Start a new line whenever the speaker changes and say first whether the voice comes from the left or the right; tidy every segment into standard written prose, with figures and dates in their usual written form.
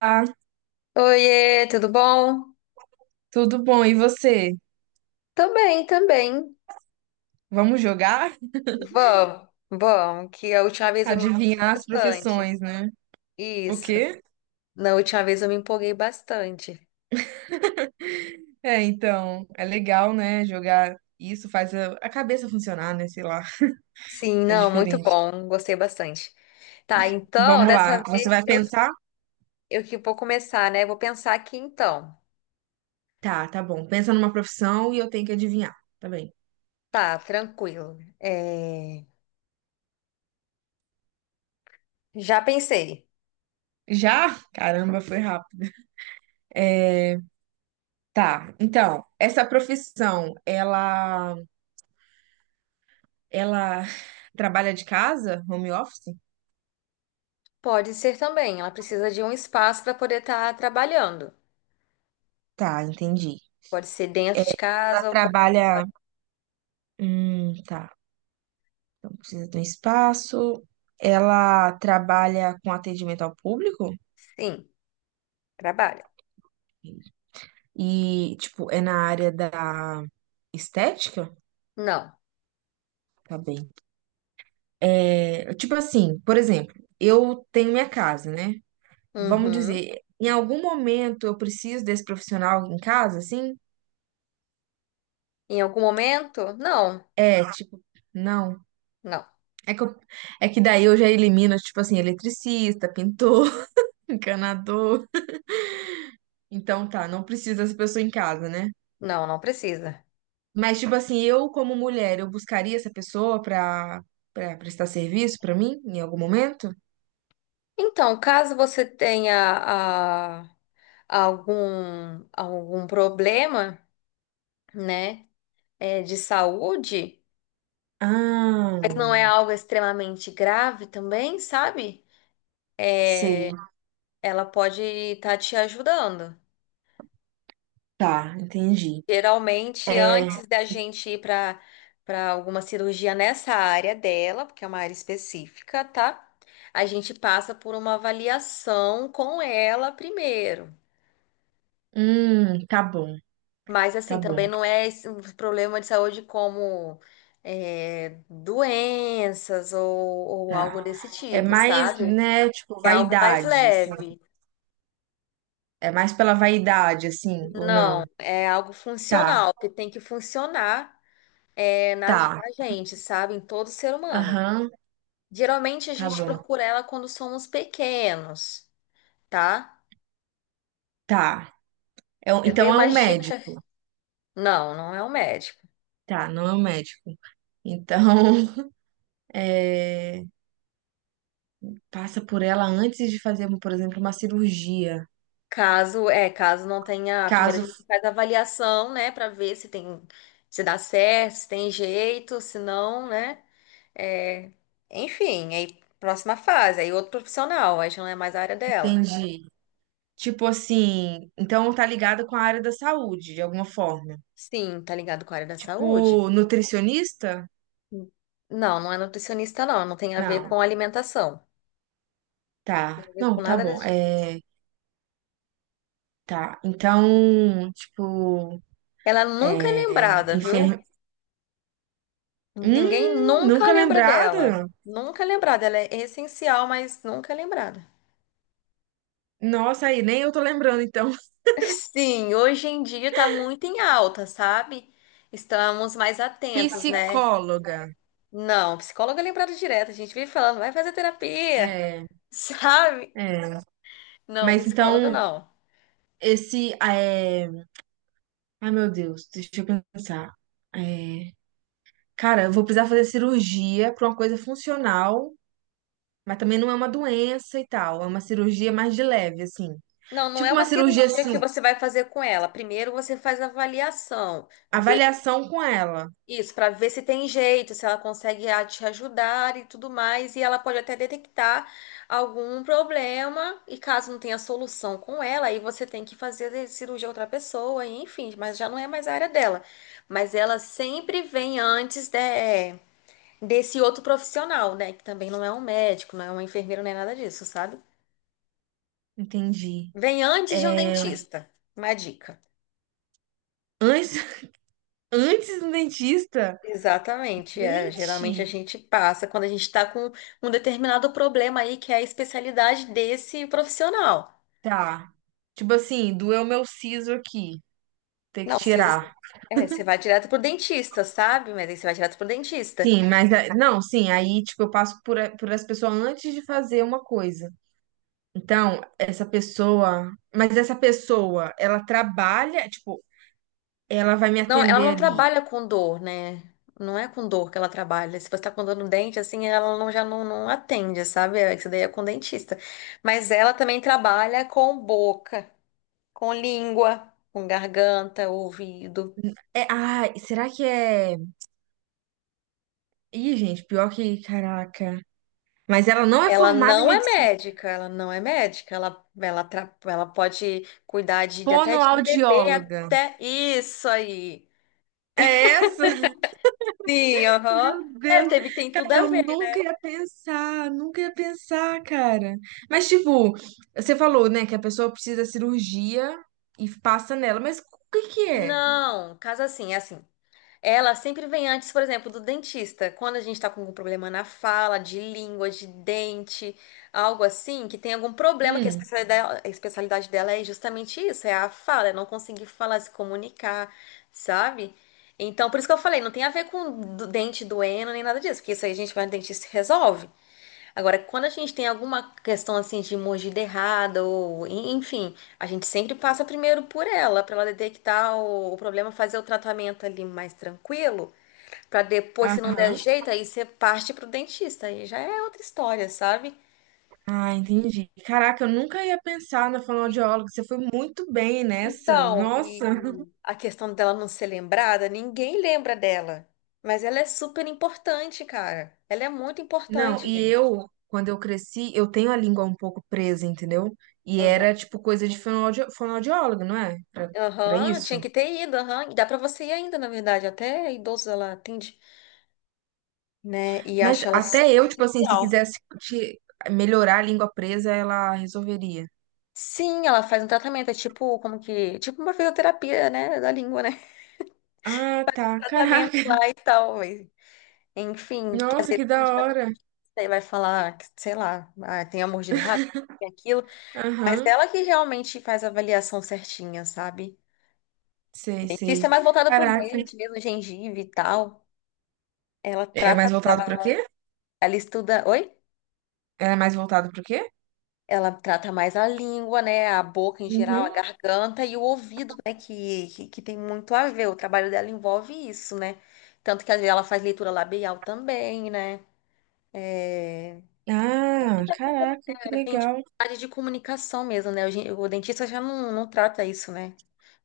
right: Ah,
left: Oiê, tudo bom?
right: tudo bom. E você?
left: Também, também.
right: Vamos jogar?
left: Vamos, vamos, que a última vez eu me empolguei
right: Adivinhar as
left: bastante.
right: profissões, né? O
left: Isso,
right: quê?
left: na última vez eu me empolguei bastante.
right: É, então, é legal, né? Jogar isso faz a cabeça funcionar, né? Sei lá,
left: Sim,
right: é
left: não, muito
right: diferente.
left: bom, gostei bastante. Tá, então,
right: Vamos tá, lá.
left: dessa
right: Você
left: vez
right: vai
left: eu,
right: pensar?
left: eu que vou começar, né? Vou pensar aqui então.
right: Tá, tá bom. Pensa numa profissão e eu tenho que adivinhar. Tá bem.
left: Tá, tranquilo. É, já pensei.
right: Já? Caramba, foi rápido. Tá. Então, essa profissão, ela trabalha de casa, home office?
left: Pode ser também, ela precisa de um espaço para poder estar trabalhando.
right: Tá, entendi.
left: Pode ser
right: É,
left: dentro de
right: ela
left: casa ou pode ser
right: trabalha,
left: fora.
right: tá. Então, precisa de um espaço. Ela trabalha com atendimento ao público
left: Sim, trabalha.
right: e, tipo, é na área da estética?
left: Não.
right: Tá bem. É, tipo assim, por exemplo, eu tenho minha casa, né? Vamos
left: Uhum.
right: dizer, em algum momento eu preciso desse profissional em casa, assim?
left: Em algum momento? Não,
right: É, tipo, não.
left: não,
right: É que, é que daí eu já elimino, tipo assim, eletricista, pintor, encanador. Então tá, não precisa dessa pessoa em casa, né?
left: não, não precisa.
right: Mas, tipo assim, eu, como mulher, eu buscaria essa pessoa pra, pra prestar serviço pra mim em algum momento?
left: Então, caso você tenha ah, algum problema, né, de saúde, mas não
right: Ah,
left: é algo extremamente grave também, sabe?
right: sei.
left: Ela pode estar te ajudando.
right: Tá, entendi.
left: Geralmente,
right: É,
left: antes da gente ir para alguma cirurgia nessa área dela, porque é uma área específica, tá? A gente passa por uma avaliação com ela primeiro.
right: tá bom,
left: Mas,
right: tá
left: assim, também
right: bom,
left: não é esse um problema de saúde como doenças ou algo
right: tá.
left: desse
right: É
left: tipo,
right: mais,
left: sabe?
right: né, tipo,
left: É algo mais
right: vaidade, assim.
left: leve.
right: É mais pela vaidade, assim, ou não?
left: Não, é algo
right: Tá,
left: funcional, que tem que funcionar na,
right: tá.
left: na gente, sabe? Em todo ser humano.
right: Aham,
left: Geralmente a
right: tá
left: gente
right: bom,
left: procura ela quando somos pequenos, tá?
right: tá.
left: Eu dei
right: Então é
left: uma
right: um
left: dica.
right: médico.
left: Não, não é o médico.
right: Tá, não é um médico. Então, é, passa por ela antes de fazer, por exemplo, uma cirurgia.
left: Caso não tenha, primeiro a
right: Caso,
left: gente faz a avaliação, né, pra ver se tem, se dá certo, se tem jeito, se não, né? É, enfim, aí próxima fase, aí outro profissional, aí já não é mais a área dela.
right: entendi. Tipo assim, então tá ligado com a área da saúde, de alguma forma.
left: Sim, tá ligado com a área da
right: Tipo,
left: saúde?
right: nutricionista?
left: Sim. Não, não é nutricionista, não, não tem a ver
right: Não,
left: com alimentação. Tem
right: tá.
left: a ver com
right: Não, tá
left: nada
right: bom.
left: disso.
right: É, tá. Então, tipo,
left: Ela nunca é
right: é,
left: lembrada, viu?
right: enfer...
left: Ninguém nunca
right: Nunca
left: lembra dela.
right: lembrado?
left: Nunca é lembrada. Ela é essencial, mas nunca é lembrada.
right: Nossa, aí, nem eu tô lembrando, então.
left: Sim, hoje em dia tá muito em alta, sabe? Estamos mais atentos, né?
right: Psicóloga.
left: Não, psicóloga é lembrada direto. A gente vive falando, vai fazer terapia,
right: É,
left: sabe?
right: é.
left: Não,
right: Mas
left: psicólogo
right: então,
left: não.
right: esse, é... Ai, meu Deus, deixa eu pensar. É... cara, eu vou precisar fazer cirurgia pra uma coisa funcional, mas também não é uma doença e tal. É uma cirurgia mais de leve, assim.
left: Não, não é
right: Tipo
left: uma
right: uma cirurgia,
left: cirurgia
right: assim,
left: que você vai fazer com ela. Primeiro você faz a avaliação,
right: avaliação com ela.
left: isso, para ver se tem jeito, se ela consegue te ajudar e tudo mais. E ela pode até detectar algum problema. E caso não tenha solução com ela, aí você tem que fazer a cirurgia a outra pessoa, e enfim, mas já não é mais a área dela. Mas ela sempre vem antes desse outro profissional, né? Que também não é um médico, não é uma enfermeira, não é nada disso, sabe?
right: Entendi.
left: Vem antes de um
right: É,
left: dentista. Uma dica.
right: antes, antes do dentista?
left: Exatamente. Geralmente a
right: Gente,
left: gente passa quando a gente está com um determinado problema aí, que é a especialidade desse profissional.
right: tá. Tipo assim, doeu meu siso aqui, ter que
left: Não, precisa ser.
right: tirar.
left: É, você vai direto pro dentista, sabe? Mas aí você vai direto pro dentista.
right: Sim, mas não, sim, aí tipo eu passo por, por essa pessoa antes de fazer uma coisa. Então, essa pessoa, mas essa pessoa, ela trabalha, tipo, ela vai me
left: Não, ela não
right: atender ali.
left: trabalha com dor, né? Não é com dor que ela trabalha. Se você tá com dor no dente, assim, ela não, já não atende, sabe? É, isso daí é com dentista. Mas ela também trabalha com boca, com língua, com garganta, ouvido.
right: É, ah, será que é. Ih, gente, pior que. Caraca. Mas ela não é
left: Ela
right: formada em
left: não é
right: medicina.
left: médica, ela não é médica, ela pode cuidar de até de bebê,
right: Fonoaudióloga.
left: até isso aí.
right: É essa?
left: Sim, aham.
right: Meu
left: É,
right: Deus.
left: tem tudo
right: Cara,
left: a
right: eu
left: ver.
right: nunca ia pensar. Nunca ia pensar, cara. Mas, tipo, você falou, né, que a pessoa precisa da cirurgia e passa nela. Mas o que que é?
left: Não, caso assim, é assim. Ela sempre vem antes, por exemplo, do dentista. Quando a gente está com algum problema na fala, de língua, de dente, algo assim, que tem algum problema, que
right: Hum,
left: a especialidade dela é justamente isso, é a fala, é não conseguir falar, se comunicar, sabe? Então, por isso que eu falei, não tem a ver com dente doendo nem nada disso, porque isso aí a gente vai no dentista e resolve. Agora, quando a gente tem alguma questão assim de mordida errada, ou enfim, a gente sempre passa primeiro por ela, para ela detectar o problema, fazer o tratamento ali mais tranquilo, para depois, se não der
right: aham.
left: jeito, aí você parte pro dentista, aí já é outra história, sabe?
right: Ah, entendi. Caraca, eu nunca ia pensar na
left: E-
right: fonoaudióloga. Você foi muito bem nessa.
left: Então,
right: Nossa.
left: e a questão dela não ser lembrada, ninguém lembra dela, mas ela é super importante, cara. Ela é muito
right: Não,
left: importante,
right: e
left: gente.
right: eu, quando eu cresci, eu tenho a língua um pouco presa, entendeu? E era, tipo, coisa de fonoaudio fonoaudiólogo, não é? Pra, pra
left: Aham,
right: isso.
left: tinha que ter ido, aham. E dá pra você ir ainda, na verdade, até idoso ela atende, né? E
right: Mas
left: acha ela
right: até
left: super
right: eu, tipo assim, se
left: essencial.
right: quisesse melhorar a língua presa, ela resolveria.
left: Sim, ela faz um tratamento, é tipo, como que, tipo uma fisioterapia, né, da língua, né?
right: Ah, tá.
left: Tratamento
right: Caraca.
left: lá e tal, mas, enfim, que às
right: Nossa,
left: vezes
right: que
left: a
right: da
left: gente vai
right: hora.
left: você vai falar, que, sei lá, tem a mordida errada, tem aquilo, mas
right: Aham.
left: ela que realmente faz a avaliação certinha, sabe?
right: Sei, sei.
left: Dentista é mais voltada pro
right: Caraca.
left: dente mesmo, gengiva e tal. Ela
right: É mais
left: trata,
right: voltado pro quê?
left: ela estuda, oi?
right: É mais voltado pro quê?
left: Ela trata mais a língua, né? A boca em geral, a
right: Uhum.
left: garganta e o ouvido, né? Que tem muito a ver. O trabalho dela envolve isso, né? Tanto que às vezes ela faz leitura labial também, né? É...
right: Ah, caraca, que
left: É, tem
right: legal.
left: dificuldade de comunicação mesmo, né? O dentista já não trata isso, né?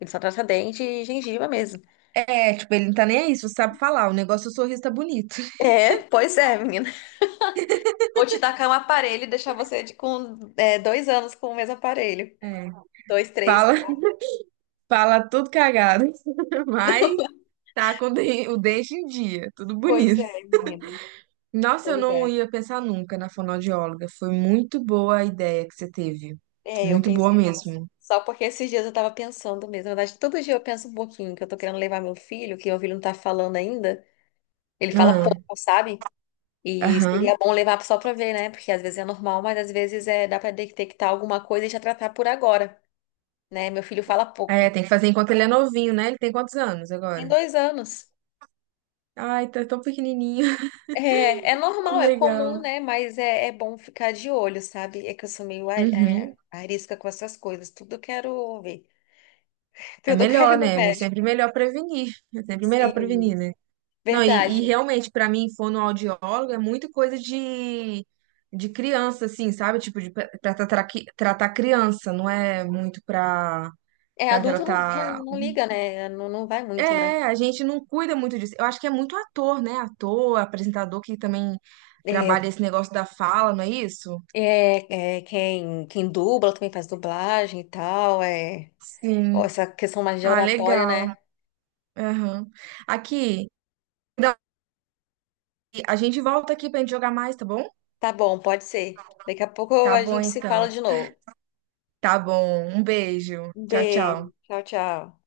left: Ele só trata dente e gengiva mesmo.
right: É, tipo, ele não tá nem aí, se você sabe falar. O negócio, é o sorriso tá bonito.
left: É, pois é, menina. Ou te tacar um aparelho e deixar você com 2 anos com o mesmo aparelho.
right: É.
left: Dois, três,
right: Fala.
left: quatro.
right: Fala tudo cagado, mas tá com o o dente em dia, tudo
left: Pois
right: bonito.
left: é, menina.
right: Nossa, eu
left: Pois
right: não
left: é.
right: ia pensar nunca na fonoaudióloga. Foi muito boa a ideia que você teve.
left: É, eu
right: Muito boa
left: pensei nelas.
right: mesmo.
left: Só porque esses dias eu tava pensando mesmo. Na verdade, todo dia eu penso um pouquinho que eu tô querendo levar meu filho, que meu filho não tá falando ainda. Ele fala
right: Ah,
left: pouco, sabe? E
right: aham.
left: seria bom levar só pra ver, né? Porque às vezes é normal, mas às vezes dá pra detectar alguma coisa e já tratar por agora, né? Meu filho fala
right: É,
left: pouco.
right: tem que fazer enquanto ele é novinho, né? Ele tem quantos anos
left: Tem
right: agora?
left: 2 anos.
right: Ai, tá tão pequenininho.
left: É, é
right: Que
left: normal, é comum,
right: legal.
left: né? Mas é bom ficar de olho, sabe? É que eu sou meio
right: Uhum.
left: arisca com essas coisas. Tudo eu quero ver.
right: É
left: Tudo eu quero ir
right: melhor,
left: no
right: né? É
left: médico.
right: sempre melhor prevenir. É sempre melhor
left: Sim,
right: prevenir, né? Não, e
left: verdade.
right: realmente, para mim, fonoaudiólogo é muito coisa de criança, assim, sabe? Tipo, de, pra, pra tratar, tratar criança, não é muito pra,
left: É,
right: pra
left: adulto não,
right: tratar.
left: não, não liga, né? Não, não vai muito, né?
right: É, a gente não cuida muito disso. Eu acho que é muito ator, né? Ator, apresentador que também
left: É,
right: trabalha esse negócio da fala, não é isso?
left: quem dubla também faz dublagem e tal. É, ó,
right: Sim.
left: essa questão mais de
right: Ah,
left: oratória,
right: legal.
left: né?
right: Aham. Aqui, Dani, a gente volta aqui pra gente jogar mais, tá bom?
left: Tá bom, pode ser. Daqui a pouco
right: Tá
left: a
right: bom,
left: gente se
right: então.
left: fala de novo.
right: Tá bom. Um beijo.
left: Um
right: Tchau,
left: beijo.
right: tchau.
left: Tchau, tchau.